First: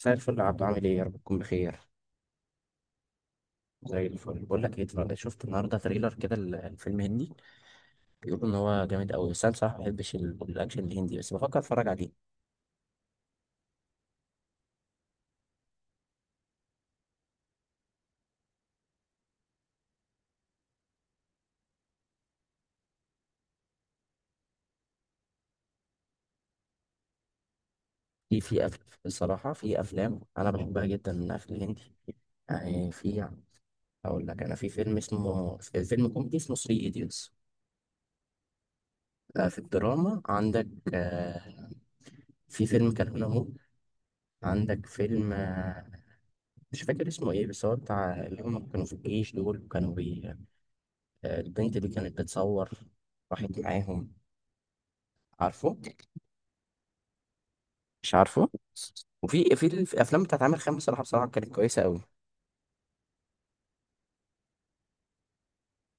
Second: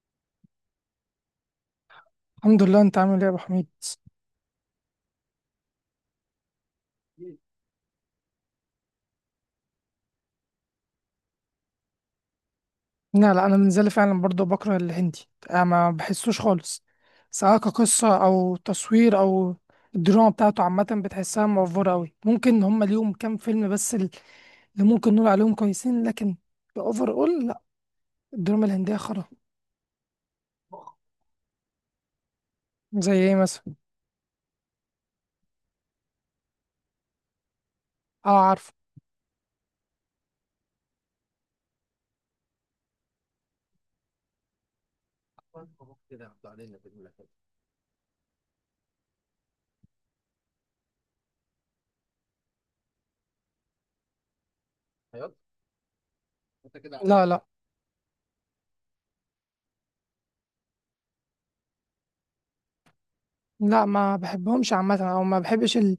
مساء الفل يا عبدو، عامل ايه؟ يا رب تكون بخير. الحمد لله، انت عامل ايه يا ابو حميد؟ زي الفل. بقول لك ايه، شفت النهارده تريلر كده الفيلم هندي. بيقولوا ان هو جامد قوي، بس انا بصراحه ما بحبش الاكشن الهندي، بس بفكر اتفرج عليه. لا، لا، انا بالنسبه فعلا برضه بكره الهندي، انا ما بحسوش خالص، سواء كقصه او تصوير، او الدراما بتاعته عامه بتحسها موفره قوي. ممكن هم ليهم كام فيلم بس اللي ممكن نقول عليهم كويسين، لكن اوفر اول لا. في في الدراما أف... الهنديه خرا. الصراحه في افلام انا بحبها جدا في الهندي، يعني زي في. ايه مثلا؟ اقول لك، انا في فيلم اسمه، فيلم كوميدي اسمه 3 ايديوتس. اه، عارفه. في الدراما عندك، آه، في فيلم كان هنا، هو عندك فيلم، مش فاكر اسمه ايه، بس هو بتاع اللي هم كانوا في الجيش دول، وكانوا البنت دي كانت بتصور، راحت معاهم. عارفه؟ لا، لا، مش عارفه. وفي الافلام بتاعت عامر خان، بصراحه كانت كويسه قوي. لا، ما بحبهمش عامه، او ما بحبش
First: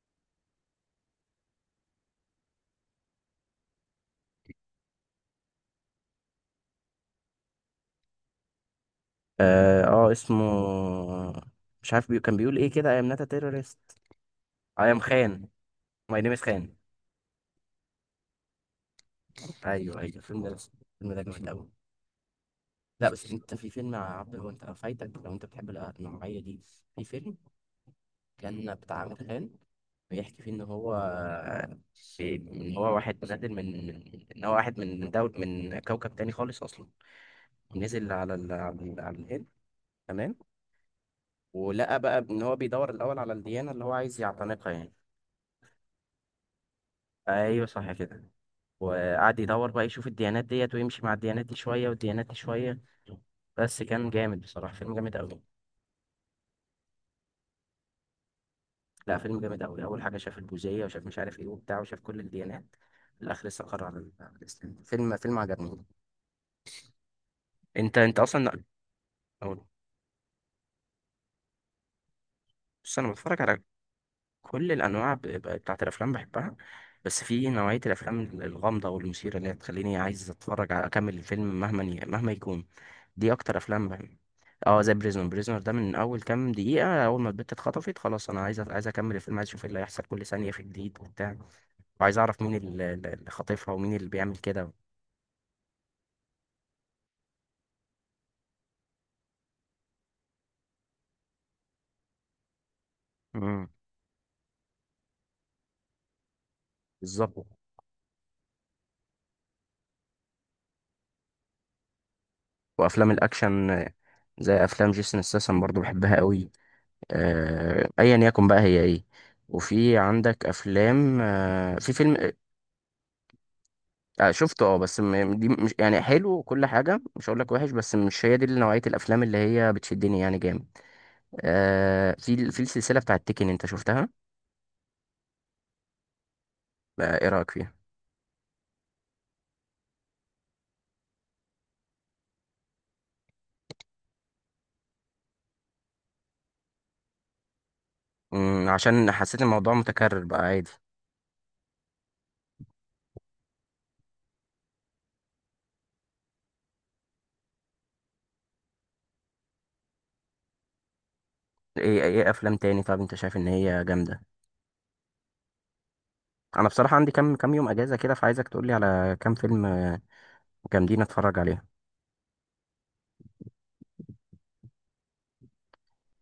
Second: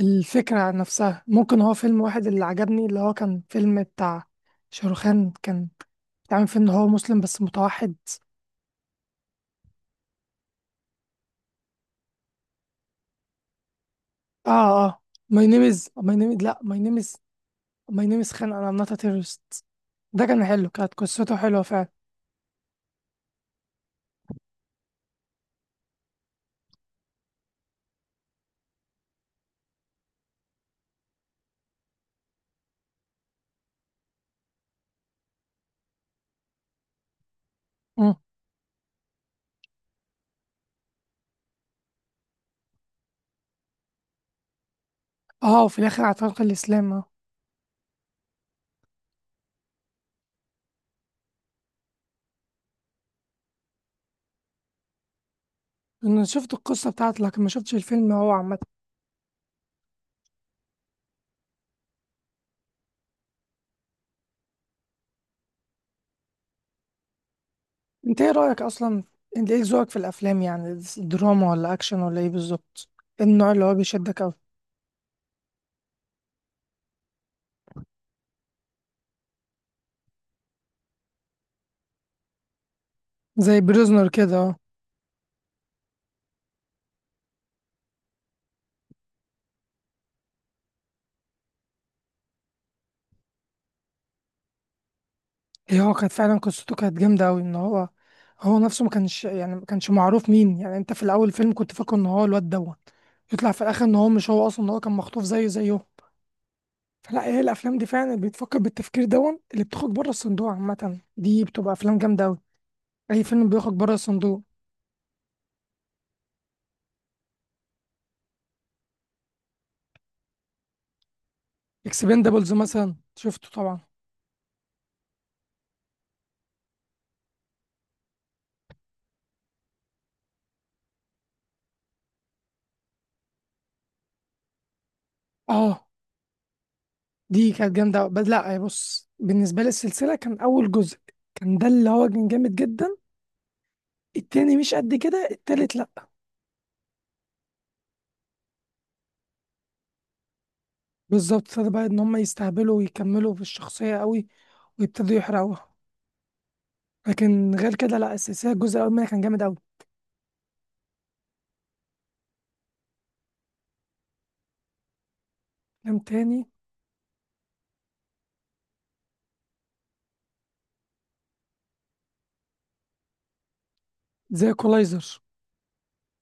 الفكرة نفسها. ممكن هو فيلم واحد اللي عجبني، اللي هو كان فيلم بتاع شاروخان، كان تعمل فيه ان هو مسلم بس متوحد. اه، اسمه، مش عارف بي... كان بيقول ايه كده: اي ام ناتا تيرورست، اه، اي ام اه. ماي خان. نيم از ماي ماي نيم نيم از لا خان. ماي نيم از خان انا ام نوت تيرورست. ايوه ايوه، ده الفيلم كان ده حلو، كانت الفيلم ده قصته جامد حلوه قوي. فعلا. لا، بس انت في فيلم يا عبد، هو انت فايتك لو انت بتحب النوعيه دي. في فيلم كان بتاع امتحان، بيحكي فيه ان هو، ان هو واحد نازل ان هو واحد من دول، من كوكب تاني خالص اصلا، ونزل مم. على الهند. تمام. ولقى بقى ان هو بيدور الاول على الديانه اللي هو عايز يعتنقها يعني. اه، وفي الاخر اعتنق الاسلام، اه. ايوه صح كده. وقعد يدور بقى يشوف الديانات ديت، ويمشي مع الديانات دي شويه والديانات دي شويه، بس كان جامد بصراحه، فيلم جامد قوي. انا شفت القصه بتاعته لكن ما شفتش الفيلم هو عامه. لا، فيلم جامد قوي. اول حاجه شاف البوذيه، وشاف مش عارف ايه وبتاع، وشاف كل الديانات. في الاخر لسه قرر على الاسلام. فيلم عجبني. انت انت ايه اصلا. رايك اصلا؟ انت أو- ايه ذوقك في الافلام، يعني دراما ولا اكشن ولا ايه بالظبط؟ بص، انا إيه بتفرج النوع على اللي هو بيشدك اوي؟ كل الانواع، بتاعت الافلام بحبها، بس في نوعيه الافلام الغامضه والمثيره اللي هي تخليني عايز اتفرج على، اكمل الفيلم مهما يكون. دي اكتر زي افلام بريزنر بحب. كده، اه. اه، زي بريزونر، ده من اول كام دقيقه، اول ما البت اتخطفت خلاص انا عايز، عايز اكمل الفيلم، عايز اشوف ايه اللي هيحصل. كل ثانيه في جديد وبتاع، وعايز اعرف مين اللي خاطفها، ومين اللي بيعمل كده. هي هو كانت فعلا قصته كانت جامدة أوي، إن هو هو نفسه ما كانش، يعني ما كانش معروف مين. يعني أنت في الأول الفيلم كنت فاكره إن هو الواد دوت، يطلع في مم. الآخر إن هو مش هو أصلا، إن هو كان مخطوف زيه زيه. فلا، هي بالظبط. الأفلام دي فعلا اللي بتفكر بالتفكير دون، اللي بتخرج بره الصندوق عامة، دي بتبقى أفلام جامدة أوي. وافلام أي فيلم الاكشن، بيخرج بره الصندوق. زي افلام جيسون ستاثام برضو بحبها قوي. ايا يكن بقى، هي ايه. وفي عندك افلام آه، في فيلم آه، إكسبندابلز مثلا شفته طبعا. آه، شفته اه، بس دي مش يعني حلو وكل حاجه، مش هقول لك وحش، بس مش هي دي نوعيه الافلام اللي هي بتشدني يعني جامد. في السلسله بتاعت تيكن، انت شفتها؟ أه، ايه رايك دي فيها؟ كانت جامدة أوي، بس لا بص، بالنسبة لي السلسلة كان أول جزء كان ده اللي هو كان جامد جدا. التاني مش قد كده، التالت لا. مم، عشان حسيت الموضوع متكرر بقى عادي. بالظبط، ابتدى بقى ان هم يستهبلوا ويكملوا في الشخصيه قوي، ويبتدوا يحرقوها. لكن غير كده لا، السلسله الجزء الاول منها كان جامد قوي. ايه ايه، افلام تاني، طب انت شايف ان هي جامده؟ فيلم تاني. انا بصراحه عندي كام كام يوم اجازه كده، فعايزك تقولي على كام فيلم جامدين اتفرج عليهم. زي كولايزر.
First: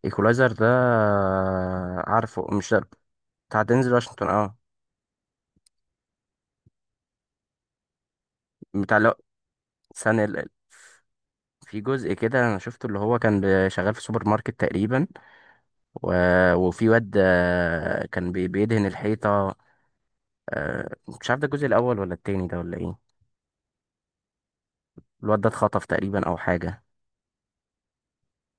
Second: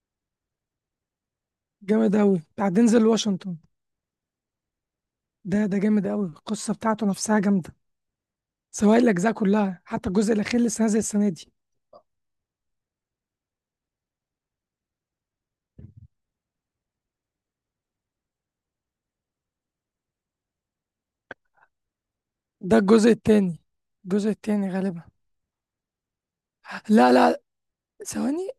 ايكولايزر ده، جامد قوي، عارفه بتاع مش ده دينزل واشنطن. بتاع دينزل واشنطن؟ اه. ده جامد قوي، القصه بتاعته نفسها جامده، بتاع، سواء لو الاجزاء كلها حتى سنة الجزء ال- الاخير اللي لسه نازل السنه دي. في جزء كده انا شفته، اللي هو كان شغال في سوبر ماركت تقريبا، و... وفي واد كان بيدهن الحيطة، آه، مش عارف ده الجزء الاول ولا التاني ده ولا ده ايه. الجزء التاني، الجزء التاني غالبا. الواد ده اتخطف تقريبا، او حاجة. لا، لا، ثواني.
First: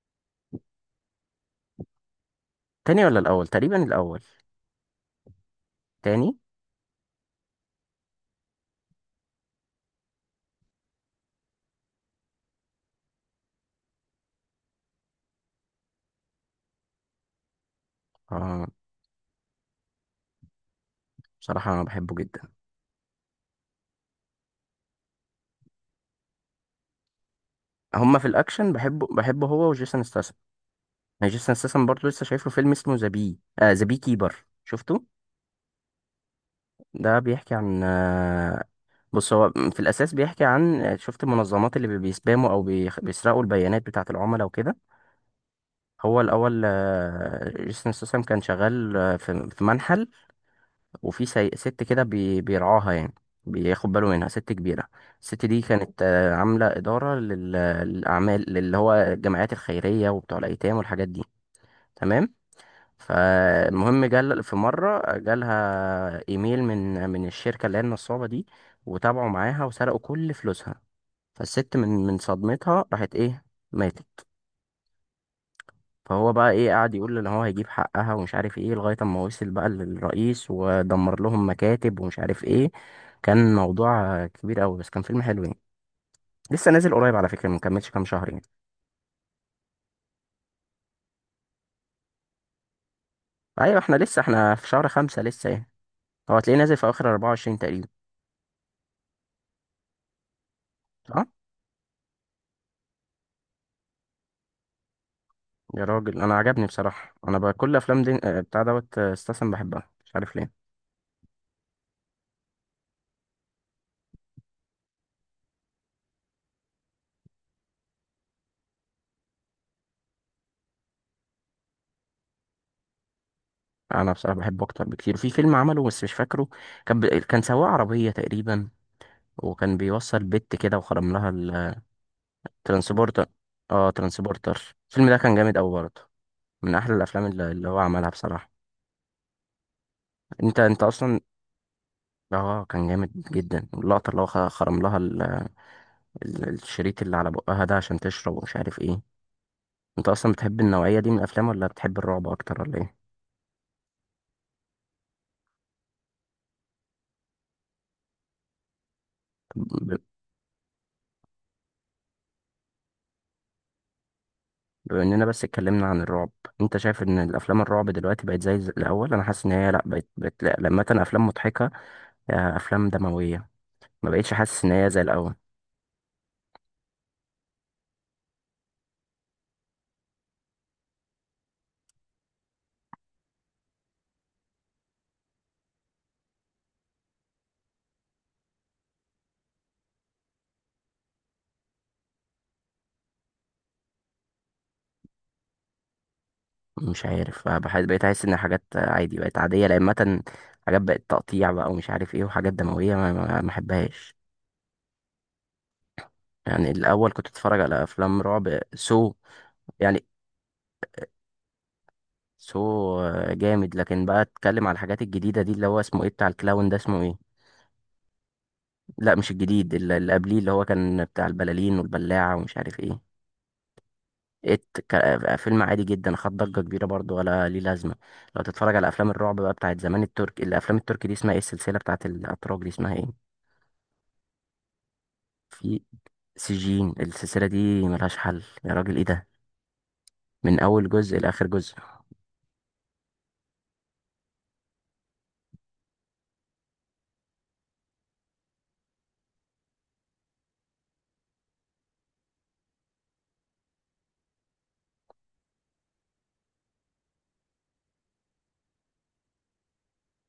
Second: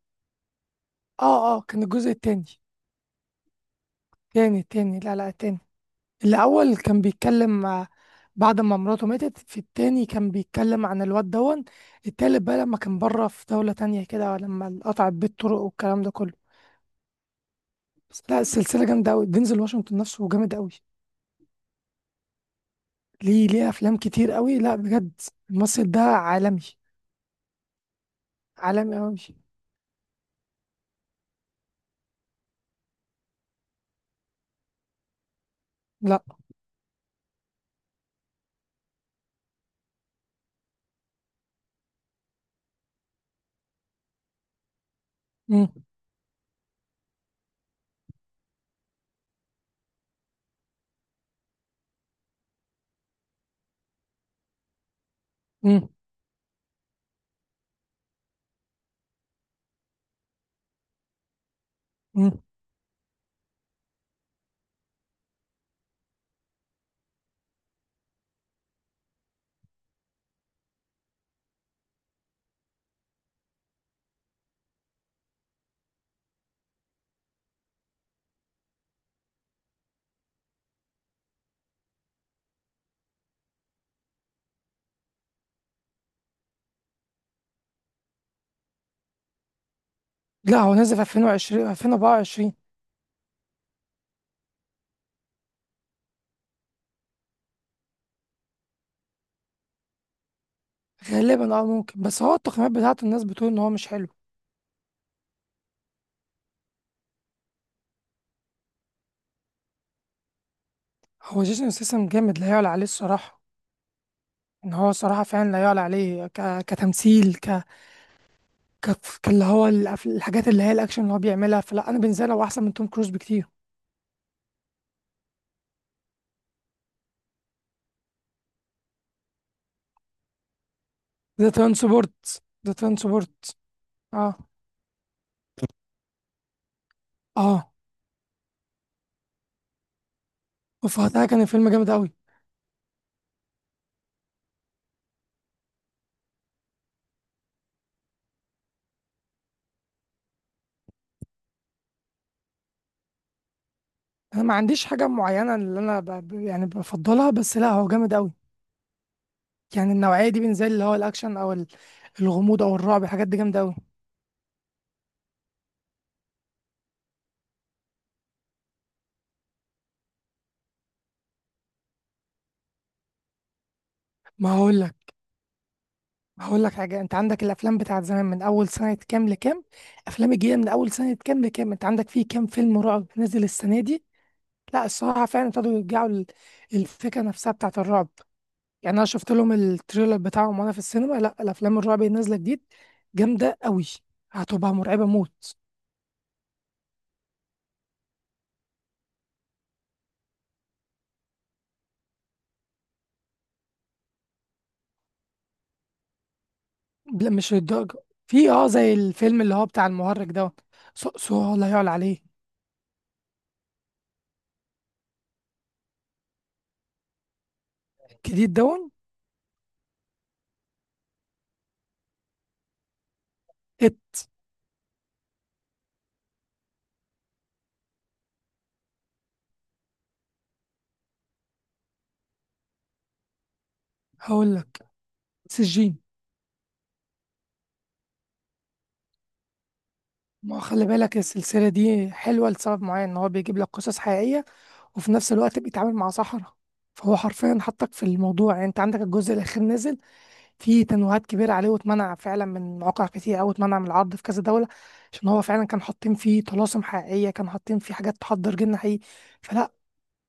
اه، اه، كان الجزء التاني. تاني ولا الاول؟ تقريبا الاول. تاني، تاني، لا، لا، التاني. تاني. الأول كان بيتكلم بعد ما مراته ماتت. في التاني كان بيتكلم عن الواد دون. التالت بقى لما كان بره في دولة تانية كده، لما قطعت بيه الطرق والكلام ده كله. بس لا، اه، السلسلة جامدة أوي، دينزل واشنطن نفسه جامد أوي. بصراحة انا بحبه جدا. ليه، ليه أفلام كتير أوي، لا بجد. الممثل ده عالمي. هما في الاكشن، عالمي بحبه أوي. بحبه هو وجيسون ستاثام. يعني جيسون ستاثام برضه، لسه شايف له فيلم اسمه ذا بي كيبر، شفته؟ لا. ده بيحكي عن، بص هو في الأساس بيحكي عن، شفت المنظمات اللي بيسباموا أو بيسرقوا البيانات بتاعة العملاء وكده. مم. هو الأول جيسون ستاثام كان شغال في منحل، وفي ست كده بيرعاها يعني، بياخد باله منها، ست كبيرة. الست دي مم. كانت عاملة إدارة للأعمال، اللي هو الجمعيات الخيرية وبتوع الأيتام والحاجات دي. تمام. مم. فالمهم جال في مرة، جالها إيميل من الشركة اللي هي النصابة دي، وتابعوا معاها وسرقوا كل فلوسها. فالست من صدمتها راحت ايه، ماتت. فهو بقى ايه، قعد يقول ان هو هيجيب حقها ومش عارف ايه، لغاية اما وصل بقى للرئيس، ودمر لهم مكاتب ومش عارف ايه. كان موضوع كبير قوي، بس كان فيلم حلو يعني. لسه نازل قريب على فكرة، مكملش كام شهر يعني. لا، هو نازل في 2020 2024 ايوه، احنا لسه في شهر خمسة لسه يعني. هو هتلاقيه نازل في اخر 24 تقريبا. صح. غالبا. اه، ممكن، بس هو التقييمات بتاعته الناس بتقول ان هو مش حلو. يا راجل، انا عجبني بصراحة. انا بقى كل افلام دي، بتاع دوت، استسلم، بحبها مش عارف ليه. هو جيسون سيسم جامد، لا يعلى عليه الصراحة. ان هو صراحه فعلا لا يعلى عليه كتمثيل، ك... كاللي هو الحاجات اللي هي الاكشن اللي هو بيعملها. فلا انا بالنسبه لي هو احسن من توم كروز بكتير. انا بصراحة بحبه اكتر بكتير. في فيلم عمله بس مش فاكره، كان سواق عربية تقريبا، وكان بيوصل بت كده وخرم لها. ذا ترانسبورت، ذا الترانسبورتر. ترانسبورت اه، اه، ترانسبورتر، الفيلم ده كان جامد أوي برضه. من أحلى الأفلام اللي اه. هو عملها بصراحة. أنت أصلا. وفاتها، كان الفيلم جامد قوي. اه، كان جامد جدا. اللقطة اللي هو خرم لها الشريط اللي على بقها ده عشان تشرب، ومش عارف ايه. أنت أصلا بتحب النوعية دي من الأفلام، ولا بتحب الرعب أكتر، ولا ايه؟ انا ما عنديش حاجه معينه اللي انا يعني بفضلها، بس لا هو جامد قوي. يعني ب- النوعيه دي بالنسبه لي اللي هو الاكشن، او الغموض او الرعب، الحاجات دي جامده قوي. بما إننا بس اتكلمنا عن الرعب، أنت شايف إن الأفلام الرعب دلوقتي بقت زي الأول؟ أنا حاسس إن هي لأ، بقت لأ، لما كان أفلام مضحكة، أفلام دموية، ما بقتش ما حاسس إن هي هقول زي الأول. هقول لك حاجة. انت عندك الافلام بتاعت زمان من اول سنة كام لكام، افلام الجديدة من اول سنة كام لكام. انت عندك فيه كام فيلم رعب نزل السنة دي؟ لا الصراحة، فعلا ابتدوا يرجعوا الفكرة نفسها بتاعت الرعب. يعني انا شفت لهم التريلر بتاعهم وانا في السينما، لا الافلام الرعب اللي نازلة جديد جامدة قوي، هتبقى مرعبة موت. مش عارف، بحس بقيت احس ان حاجات عادي بقت عاديه، لان مثلا حاجات بقت تقطيع بقى ومش عارف ايه، وحاجات دمويه ما احبهاش. يعني الاول كنت لا مش اتفرج على للدرجة. افلام في رعب اه، زي الفيلم اللي هو بتاع يعني المهرج دوت، سوء، سوء، لا يعلى عليه. سو جامد. لكن بقى اتكلم على الحاجات الجديده دي، اللي هو اسمه ايه بتاع الكلاون ده اسمه ايه؟ جديد دون. لا مش الجديد، اللي قبليه اللي هو كان بتاع البلالين والبلاعه ومش عارف ايه. ات. ات. فيلم عادي جدا، خد ضجه كبيره برضو ولا ليه لازمه. لو تتفرج على افلام الرعب بقى بتاعت زمان، الترك، الافلام التركي دي اسمها ايه، السلسله بتاعت الاتراك دي اسمها ايه؟ هقول لك، في سجين. سجين، السلسلة دي ملهاش حل يا راجل، ايه ده؟ من ما خلي أول بالك جزء لآخر السلسلة جزء. دي حلوة لسبب معين، إن هو بيجيب لك قصص حقيقية، وفي نفس الوقت بيتعامل مع سحرة. فهو حرفيا حطك في الموضوع. يعني أنت عندك الجزء الأخير نزل فيه تنويهات كبيرة عليه، واتمنع فعلا من مواقع كتير، أو اتمنع من العرض في كذا دولة، عشان هو فعلا كان حاطين فيه طلاسم حقيقية، كان حاطين فيه حاجات تحضر جن حقيقي. فلا،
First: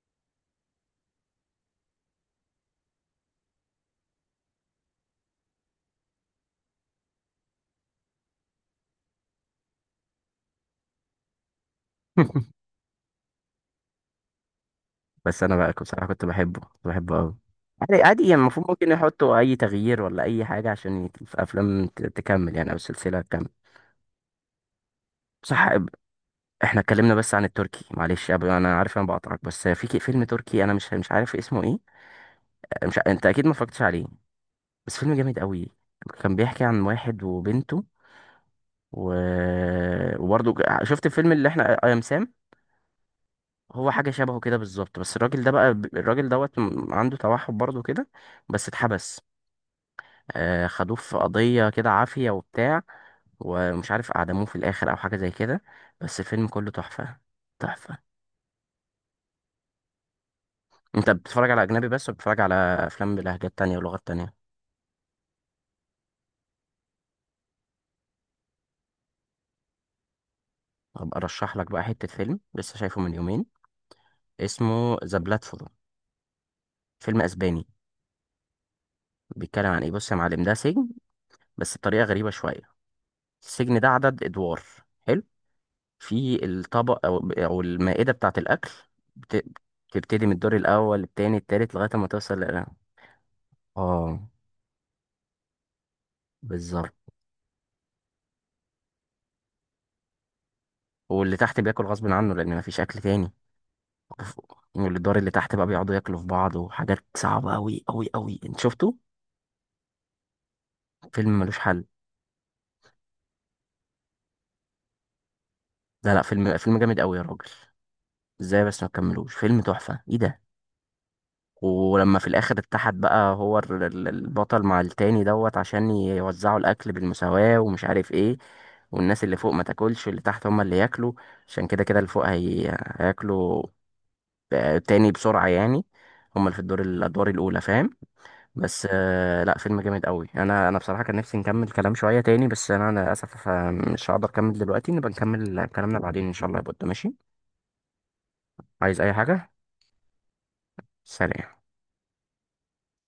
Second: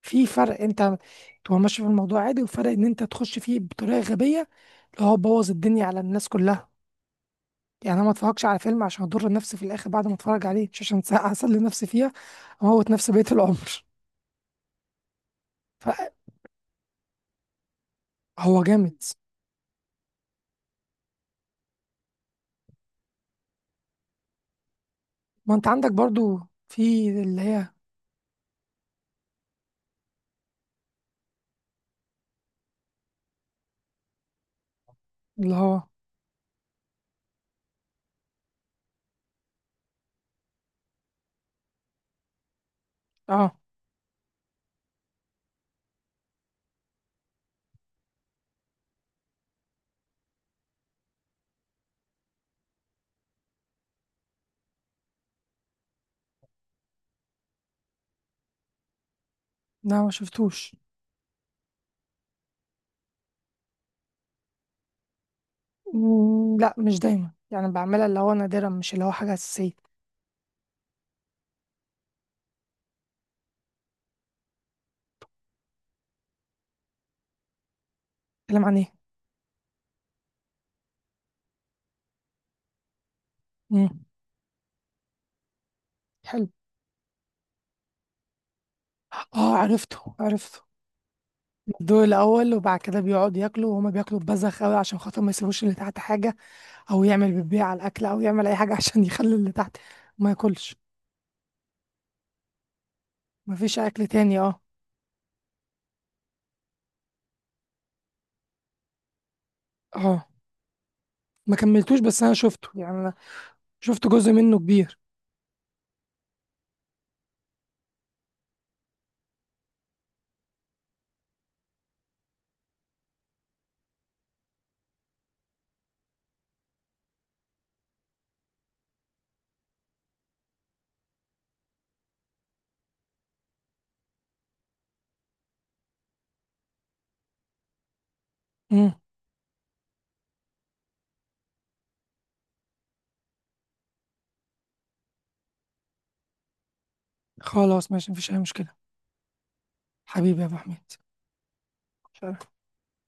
في فرق أنت تبقى ماشي في الموضوع عادي، وفرق إن أنت تخش فيه بطريقة غبية، اللي هو بوظ الدنيا على الناس كلها. يعني انا ما اتفرجش على فيلم عشان اضر نفسي في الاخر بعد ما اتفرج عليه، مش عشان ساعة اسلي نفسي فيها اموت نفسي بقية العمر. بس أنا بقى بصراحة كنت بحبه، كنت بحبه أوي. عادي عادي يعني، فهو المفروض ممكن جامد. يحطوا أي تغيير ولا أي حاجة عشان في أفلام تكمل يعني، أو السلسلة تكمل. ما صح. انت عندك برضو. احنا في اتكلمنا بس اللي عن هي، التركي، معلش انا عارف انا بقطعك، بس في فيلم تركي انا مش عارف اسمه ايه، مش ع- انت اكيد ما اتفرجتش عليه، بس فيلم جامد اللي قوي. هو كان بيحكي عن واحد وبنته، و... وبرضه شفت الفيلم اللي احنا اي ام سام. اه، هو حاجة شبهه كده بالظبط، بس الراجل ده بقى الراجل دوت عنده توحد برضه كده، بس اتحبس. خدوه في قضية كده عافية وبتاع، ومش عارف أعدموه في الآخر أو حاجة زي كده، بس الفيلم كله تحفة. تحفة. لا ما شفتوش. أنت بتتفرج على أجنبي بس، ولا بتتفرج على أفلام بلهجات تانية ولغات تانية؟ مم، لا مش دايما، يعني بعملها اللي هو نادرا، مش اللي هو حاجة أساسية. هبقى أرشح لك بقى حتة فيلم لسه شايفه من يومين، اسمه ذا بلاتفورم، فيلم أسباني. اتكلم عن ايه؟ بيتكلم عن إيه؟ بص يا معلم، ده سجن، بس بطريقة غريبة شوية. السجن ده مم. عدد أدوار. حلو؟ في حلو. الطبق او المائده بتاعه الاكل، بت... اه، عرفته، بتبتدي من الدور عرفته. الاول، التاني، التالت، لغايه الدور ما توصل الأول، وبعد كده بيقعدوا ياكلوا وهما اه، بياكلوا ببذخ أوي عشان خاطر ما يسيبوش اللي تحت حاجة، بالظبط. أو يعمل بيبيع على الأكل، أو يعمل أي حاجة عشان يخلي اللي تحت ما ياكلش. واللي تحت بياكل غصب عنه لان مفيش اكل تاني. مفيش اكل وف- تاني، اه. واللي الدور اللي تحت بقى بيقعدوا ياكلوا في بعض، وحاجات صعبه قوي قوي قوي، انت شفته؟ اه، فيلم ما ملوش حل. كملتوش، بس انا شفته يعني، انا شفت جزء منه كبير. لا لا، فيلم جامد قوي يا راجل، ازاي بس ما تكملوش فيلم تحفه ايه ده؟ ولما في الاخر اتحد بقى هو البطل مع التاني دوت عشان يوزعوا الاكل بالمساواة ومش عارف ايه، والناس اللي فوق ما تاكلش، واللي تحت هما اللي ياكلوا، عشان كده كده اللي فوق هياكلوا تاني بسرعة يعني، هما اللي في الادوار الاولى، فاهم؟ بس امم. آه، لا فيلم جامد قوي. انا بصراحة كان نفسي نكمل كلام شوية تاني، بس انا للاسف مش هقدر اكمل دلوقتي، نبقى نكمل كلامنا بعدين ان شاء الله يا بود. ماشي؟ خلاص، ماشي، مفيش اي مشكله. عايز اي حاجة؟ حبيبي يا ابو حميد. سلام.